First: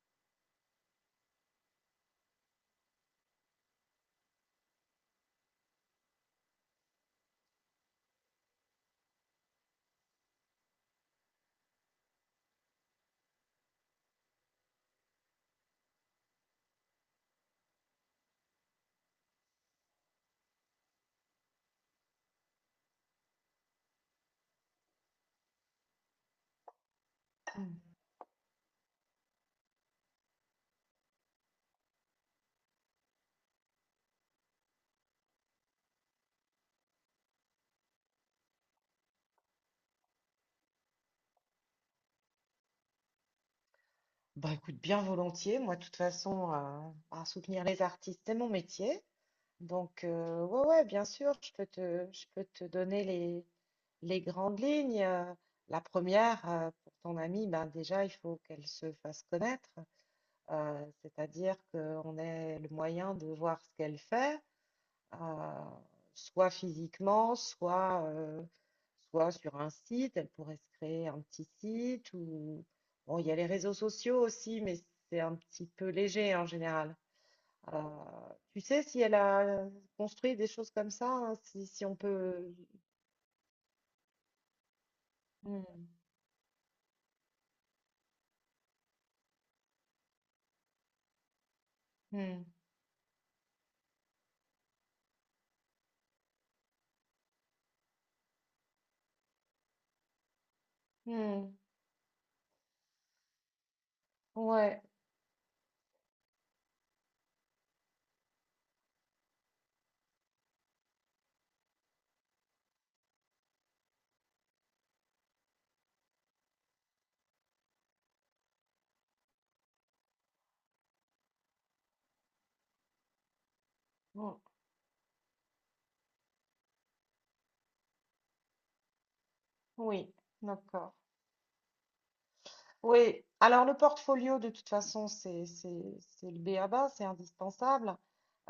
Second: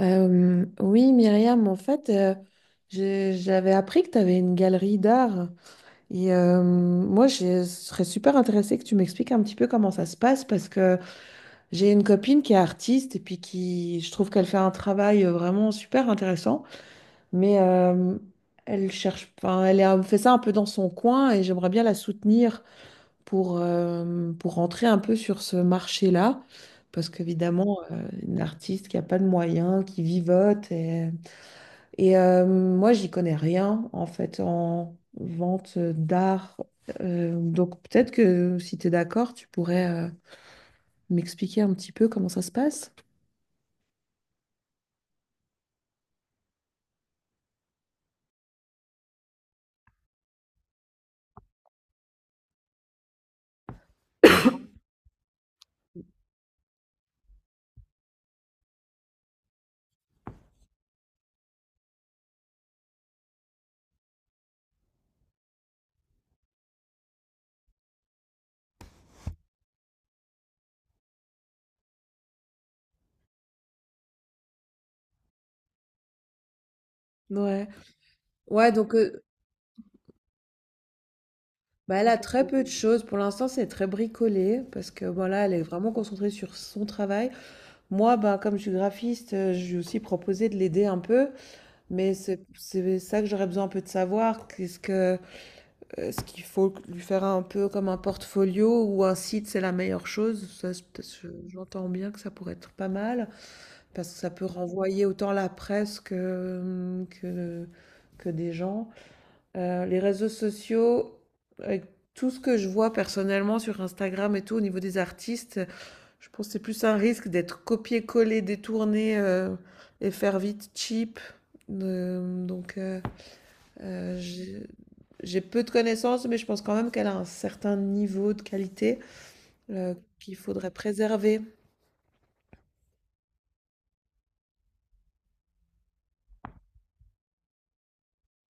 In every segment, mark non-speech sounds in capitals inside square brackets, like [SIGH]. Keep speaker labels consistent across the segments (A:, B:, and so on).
A: Oui, Myriam, en fait, j'avais appris que tu avais une galerie d'art. Et moi, je serais super intéressée que tu m'expliques un petit peu comment ça se passe parce que j'ai une copine qui est artiste et puis qui, je trouve qu'elle fait un travail vraiment super intéressant. Mais elle cherche, enfin, elle est fait ça un peu dans son coin et j'aimerais bien la soutenir pour rentrer un peu sur ce marché-là. Parce qu'évidemment, une artiste qui n'a pas de moyens, qui vivote, et moi, j'y connais rien en fait en vente d'art. Donc peut-être que si tu es d'accord, tu pourrais m'expliquer un petit peu comment ça se passe.
B: Bah écoute, bien volontiers. Moi, de toute façon, à soutenir les artistes, c'est mon métier. Donc, ouais, ouais, bien sûr, je peux te donner les grandes lignes. La première, pour ton amie, ben déjà, il faut qu'elle se fasse connaître. C'est-à-dire qu'on ait le moyen de voir ce qu'elle fait, euh, soit physiquement, soit sur un site. Elle pourrait se créer un petit site ou bon, il y a les réseaux sociaux aussi, mais c'est un petit peu léger en général.
A: Ouais,
B: Euh, Tu
A: ouais,
B: sais
A: donc
B: si elle a construit des choses comme ça, hein, si on
A: bah, elle a très
B: peut.
A: peu de choses. Pour l'instant, c'est très bricolé parce que bon, là, elle est
B: Hmm,
A: vraiment concentrée sur son travail. Moi, bah, comme je suis graphiste, je lui ai aussi proposé de l'aider un peu, mais c'est
B: hmm,
A: c'est ça que j'aurais besoin un peu de savoir. Qu'est-ce que est-ce qu'il faut lui faire un peu comme un portfolio ou un site, c'est la meilleure chose? Ça, c'est
B: hmm.
A: j'entends bien que ça pourrait être pas mal parce que ça peut
B: Ouais,
A: renvoyer autant la presse que des gens. Les réseaux sociaux, avec tout ce que je vois personnellement sur Instagram et tout, au niveau des artistes, je pense que c'est plus un risque d'être copié-collé, détourné et faire vite cheap. Euh, donc. euh, euh,
B: hmm,
A: j'ai j'ai peu de connaissances, mais je pense quand même qu'elle a un certain niveau de qualité euh,
B: oui,
A: qu'il faudrait
B: d'accord.
A: préserver.
B: Oui, alors le portfolio, de toute façon, c'est le b à ba, c'est indispensable.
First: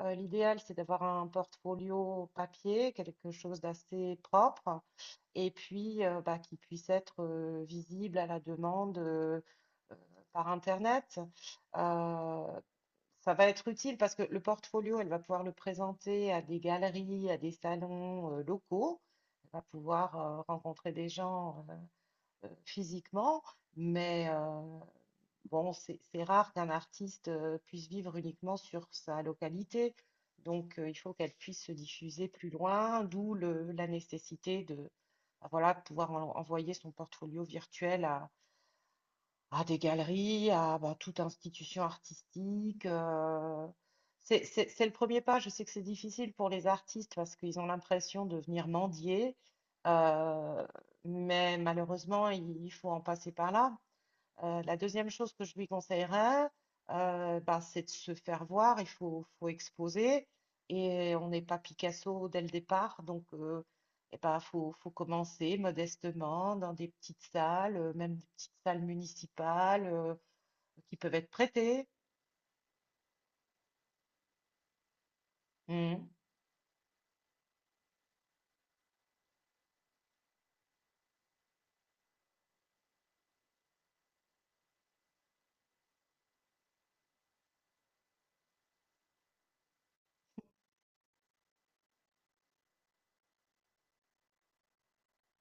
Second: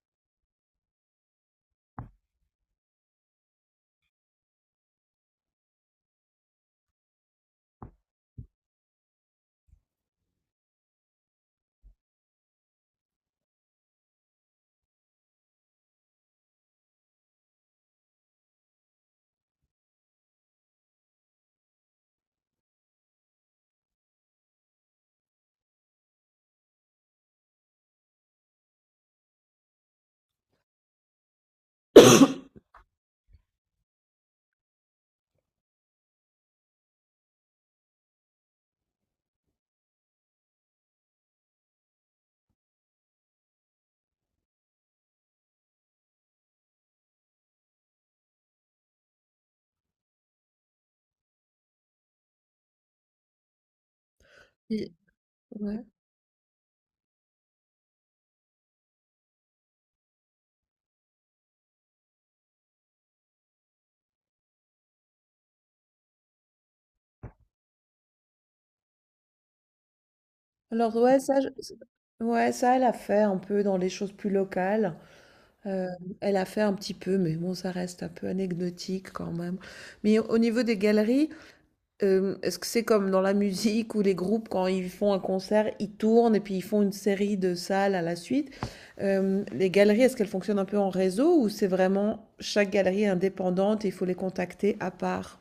B: L'idéal, c'est d'avoir un portfolio papier, quelque chose d'assez propre, et puis bah, qui puisse être visible à la demande, euh, par Internet. Euh, Ça va être utile parce que le portfolio, elle va pouvoir le présenter à des galeries, à des salons locaux. Elle va pouvoir rencontrer des gens, physiquement, mais bon, c'est rare qu'un artiste puisse vivre uniquement sur sa localité. Donc, il faut qu'elle puisse se diffuser plus loin, d'où la nécessité de, voilà, pouvoir envoyer son portfolio virtuel à des galeries, à bah, toute institution artistique. C'est le premier pas. Je sais que c'est difficile pour les artistes parce qu'ils ont l'impression de venir mendier, euh, mais malheureusement, il faut en passer par là. La
A: Et-
B: deuxième chose que je lui
A: ouais.
B: conseillerais, ben, c'est de se faire voir, faut exposer. Et on n'est pas Picasso dès le départ, donc eh ben, faut commencer modestement dans des petites salles, même des petites salles municipales,
A: Alors
B: qui peuvent
A: ouais,
B: être
A: ça,
B: prêtées.
A: ouais, ça, elle a fait un peu dans les choses plus locales. Euh,
B: Mm.
A: Elle a fait un petit peu, mais bon, ça reste un peu anecdotique quand même. Mais au niveau des galeries, est-ce que c'est comme dans la musique où les groupes, quand ils font un concert, ils tournent et puis ils font une série de salles à la suite? Les galeries, est-ce qu'elles fonctionnent un peu en réseau ou c'est vraiment chaque galerie est indépendante et il faut les contacter à part?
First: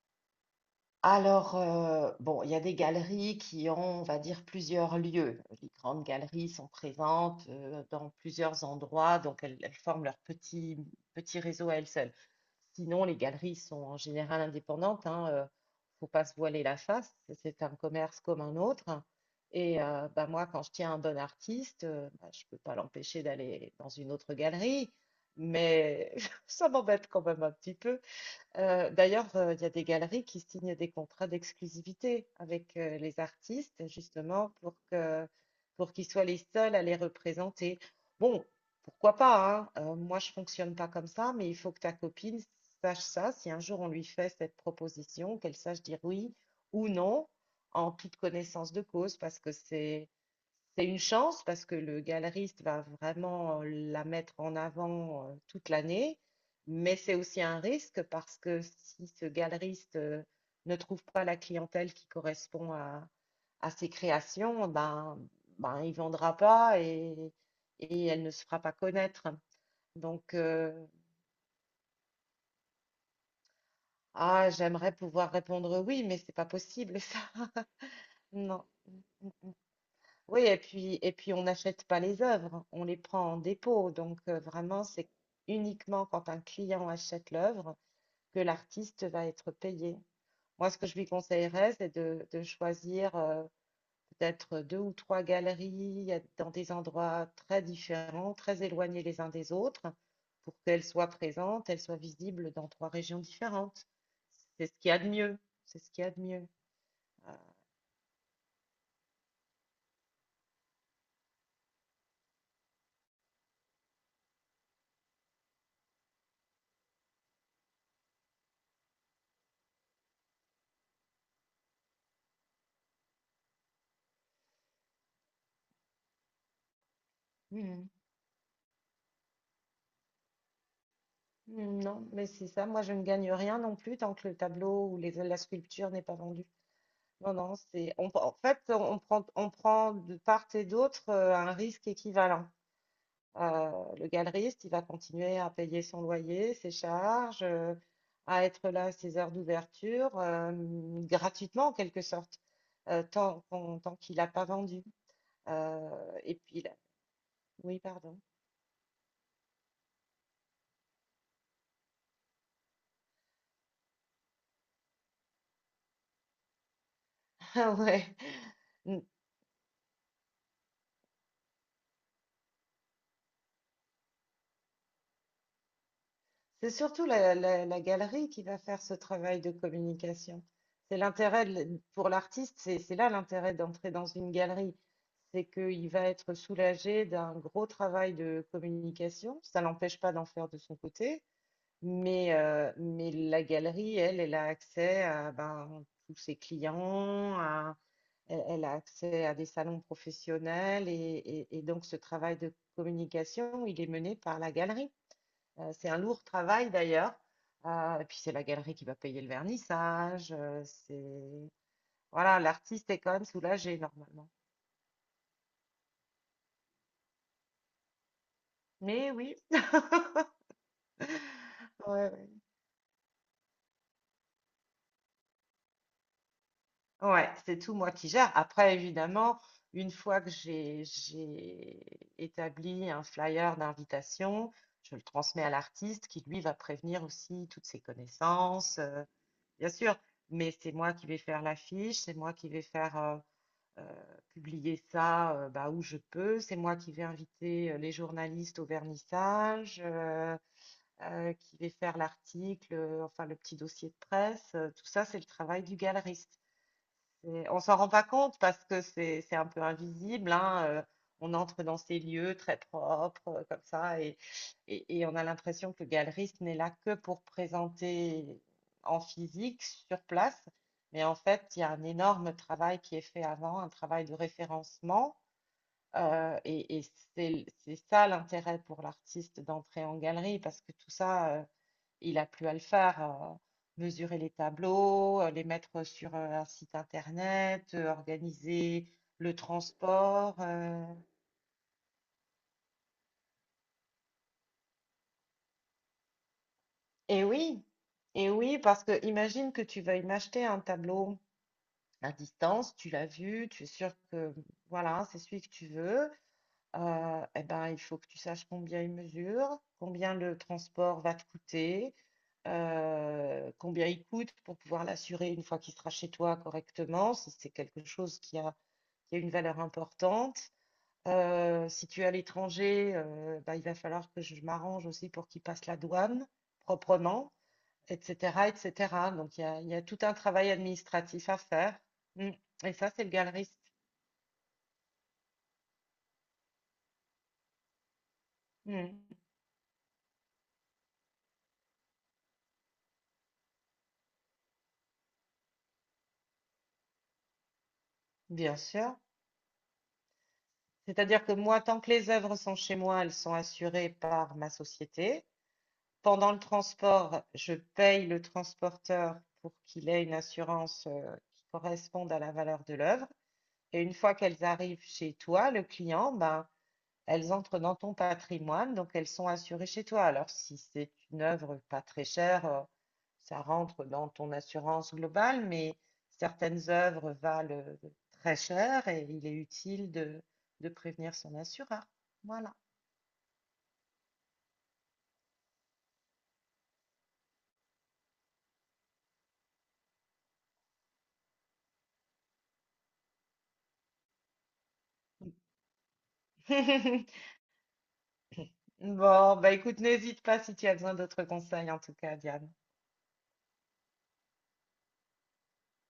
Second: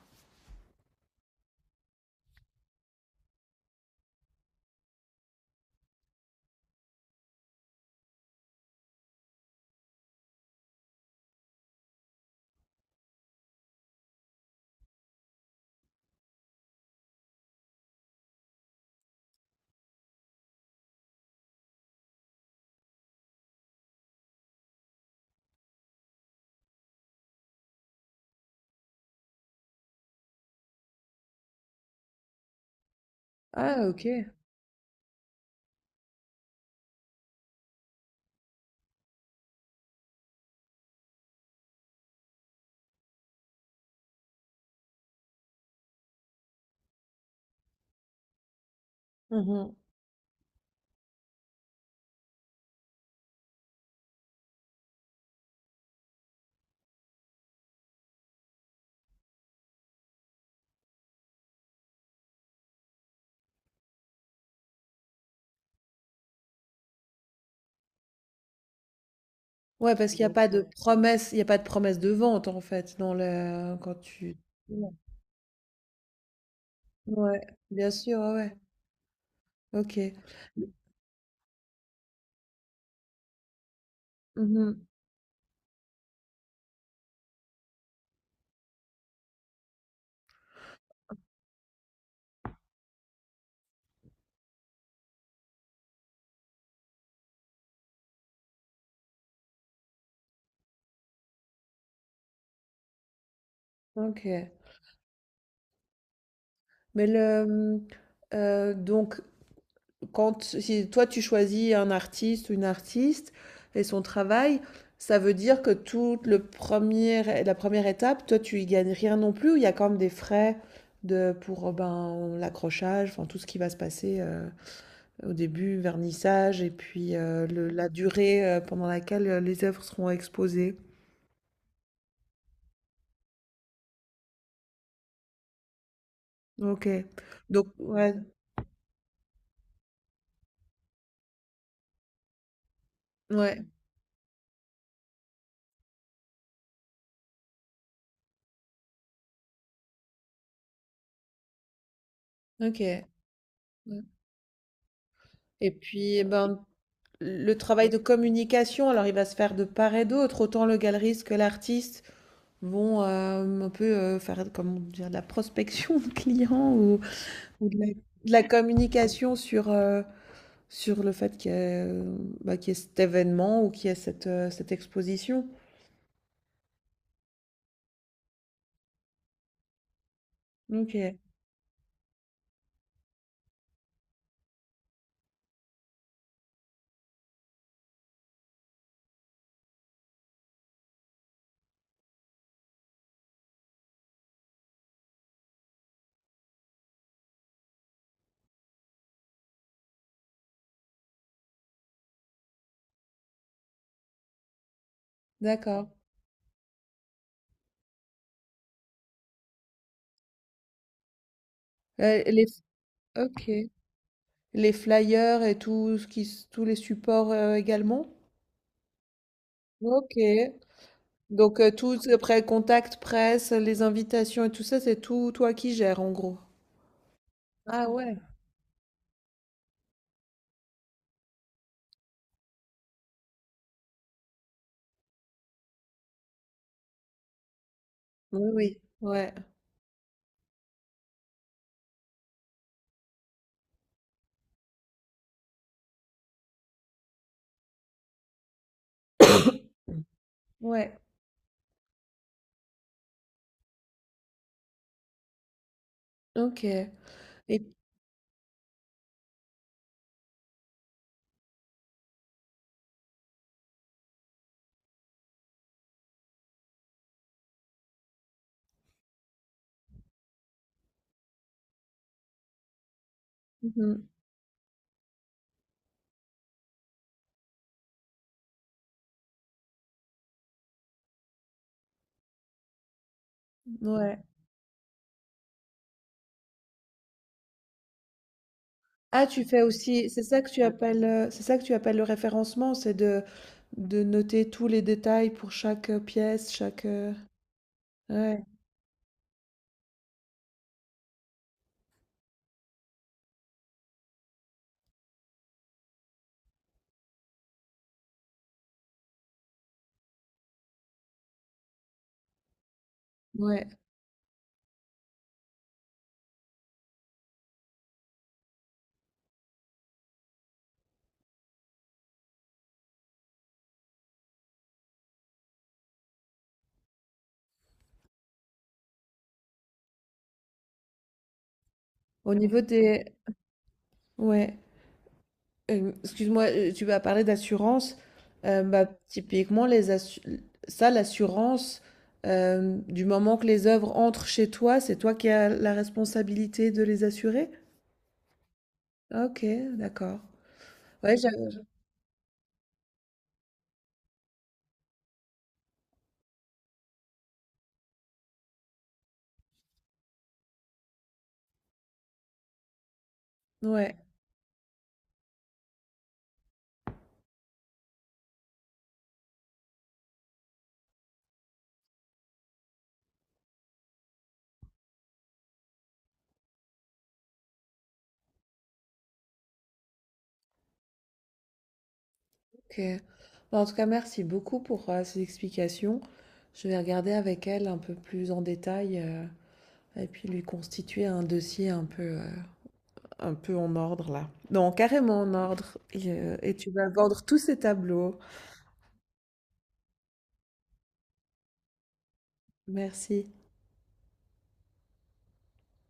B: Alors, bon, il y a des galeries qui ont, on va dire, plusieurs lieux. Les grandes galeries sont présentes dans plusieurs endroits, donc elles, elles forment leur petit réseau à elles seules. Sinon, les galeries sont en général indépendantes, hein, faut pas se voiler la face, c'est un commerce comme un autre. Et bah, moi, quand je tiens un bon artiste, bah, je peux pas l'empêcher d'aller dans une autre galerie, mais [LAUGHS] ça m'embête quand même un petit peu. D'ailleurs, il y a des galeries qui signent des contrats d'exclusivité avec les
A: Ah,
B: artistes,
A: OK.
B: justement, pour qu'ils soient les seuls à les représenter. Bon, pourquoi pas, hein, moi, je fonctionne pas comme ça, mais il faut que ta copine sache ça. Si un jour on lui fait cette proposition, qu'elle sache dire oui ou non, en toute connaissance de cause,
A: Mmh.
B: c'est une chance, parce que le galeriste va vraiment la mettre en avant toute l'année. Mais c'est aussi un risque parce que si ce galeriste ne trouve pas la clientèle qui correspond à ses créations, ben, il ne vendra pas, et elle ne se fera pas connaître.
A: Ouais, parce qu'il y a
B: Donc,
A: pas de promesse, de vente, en fait, dans le quand tu
B: ah, j'aimerais pouvoir répondre oui, mais c'est pas possible ça.
A: ouais, bien
B: [LAUGHS]
A: sûr, ouais, ouais.
B: Non.
A: OK.
B: Oui, et puis on n'achète pas les œuvres, on les prend en dépôt. Donc,
A: Mmh.
B: vraiment, c'est uniquement quand un client achète l'œuvre que l'artiste va être payé. Moi, ce que je lui conseillerais, de choisir peut-être deux ou trois galeries dans des endroits très différents, très éloignés les uns des autres, pour qu'elles soient présentes, elles soient visibles dans trois régions différentes.
A: OK.
B: C'est ce qu'il y a de mieux. C'est ce qu'il y a de mieux.
A: Mais
B: Euh,
A: le, mmh, donc quand si toi tu choisis un artiste ou une artiste et son travail, ça veut dire que toute le premier, la première étape, toi tu y gagnes rien non plus, ou il y a quand même des frais de, pour ben, l'accrochage, enfin tout ce qui va se passer au début, vernissage, et puis la
B: Mhm.
A: durée pendant laquelle les œuvres seront exposées.
B: Mm, non, mais c'est ça. Moi, je ne gagne rien non plus tant que le tableau ou la sculpture n'est pas vendue.
A: Ok.
B: Non, non,
A: Donc, ouais,
B: en fait, on prend de part et d'autre un risque équivalent.
A: ouais,
B: Euh, le galeriste, il va continuer à payer son loyer, ses charges, à être là à ses heures d'ouverture, gratuitement en quelque sorte,
A: ok.
B: tant qu'il n'a pas vendu.
A: Et
B: Euh,
A: puis, eh
B: et
A: ben,
B: puis là,
A: le
B: oui,
A: travail de
B: pardon.
A: communication, alors il va se faire de part et d'autre. Autant le galeriste que l'artiste vont un peu faire comment dire, de la prospection de clients
B: [LAUGHS]
A: ou
B: Ah ouais.
A: de la communication sur, sur le fait qu'il y, ait, bah, qu'il y ait cet événement ou qu'il y ait cette, cette exposition.
B: C'est surtout la galerie qui va faire ce travail de communication.
A: Ok,
B: Pour l'artiste, c'est là l'intérêt d'entrer dans une galerie. C'est qu'il va être soulagé d'un gros travail de communication. Ça l'empêche pas d'en faire de son côté, mais la galerie, elle, elle a accès à ben, tous ses clients, elle, elle a accès à des salons professionnels, et donc ce travail de communication, il est mené par la galerie.
A: d'accord.
B: C'est un lourd travail d'ailleurs. Et puis c'est la galerie qui va payer le vernissage. C'est...
A: Euh,
B: Voilà,
A: les,
B: l'artiste est quand même
A: ok.
B: soulagé normalement.
A: Les flyers et tout ce qui, tous les supports également.
B: Mais oui,
A: Ok,
B: [LAUGHS]
A: donc,
B: Ouais, ouais.
A: après contact presse, les invitations et tout ça, c'est tout toi qui gères en gros.
B: Ouais, c'est tout
A: Ah
B: moi qui
A: ouais,
B: gère. Après, évidemment, une fois que j'ai établi un flyer d'invitation, je le transmets à l'artiste qui, lui, va prévenir aussi toutes ses
A: oui,
B: connaissances.
A: oui, ouais,
B: Bien sûr, mais c'est moi qui vais faire l'affiche, c'est moi qui vais faire euh, publier ça, bah, où je peux. C'est moi qui vais inviter les journalistes au vernissage,
A: ouais,
B: qui vais faire l'article, enfin le petit dossier de presse. Tout ça, c'est le travail du galeriste.
A: ok.
B: On
A: Et
B: s'en rend pas compte parce que c'est un peu invisible, hein, on entre dans ces lieux très propres, comme ça, et on a l'impression que le galeriste n'est là que pour présenter en physique, sur place. Mais en fait, il y a un énorme travail qui est fait avant, un travail
A: mhm,
B: de référencement. Et c'est ça l'intérêt pour l'artiste d'entrer en galerie, parce que tout ça, il a plus à le faire, mesurer
A: ouais.
B: les tableaux, les mettre sur, un site internet, organiser
A: Ah,
B: le
A: tu fais aussi,
B: transport,
A: c'est ça que tu appelles le référencement, c'est de noter tous les détails pour chaque pièce, chaque.
B: et oui, et
A: Ouais,
B: oui, parce que imagine que tu veuilles m'acheter un tableau à distance, tu l'as vu, tu es sûr que, voilà, c'est celui que tu veux, et ben, il faut que tu saches combien il mesure, combien le transport va te coûter,
A: ouais.
B: combien il coûte pour pouvoir l'assurer une fois qu'il sera chez toi correctement, si c'est quelque chose qui a une valeur importante. Si tu es à l'étranger, bah, il va falloir que je m'arrange aussi pour qu'il passe la douane proprement, etc., etc. Donc il y a tout un travail administratif à faire. Mm.
A: Au niveau
B: Et ça, c'est
A: des.
B: le galeriste.
A: Ouais. Excuse-moi, tu vas parler d'assurance, bah,
B: Mm.
A: typiquement les assu ça l'assurance, du moment que les œuvres entrent chez toi, c'est toi qui as la responsabilité de les assurer?
B: Bien sûr.
A: OK, d'accord. Ouais,
B: C'est-à-dire
A: j'av
B: que moi, tant que les œuvres sont chez moi, elles sont assurées par ma société. Pendant le transport, je paye le transporteur pour qu'il ait une assurance qui corresponde à la valeur de l'œuvre. Et une
A: ouais,
B: fois qu'elles arrivent chez toi, le client, ben, elles entrent dans ton patrimoine, donc elles sont assurées chez toi. Alors, si c'est une œuvre pas très chère, ça rentre dans ton assurance globale, mais certaines œuvres valent très cher et il est utile de prévenir son assureur. Voilà.
A: OK. Bah, en tout cas, merci beaucoup pour, ces explications. Je vais regarder avec elle un peu plus en détail, et puis lui constituer un dossier un peu en ordre là. Non, carrément en ordre et tu vas vendre tous
B: [LAUGHS]
A: ces tableaux.
B: Bon, bah écoute, n'hésite pas si tu as besoin d'autres conseils en tout cas, Diane.
A: Merci.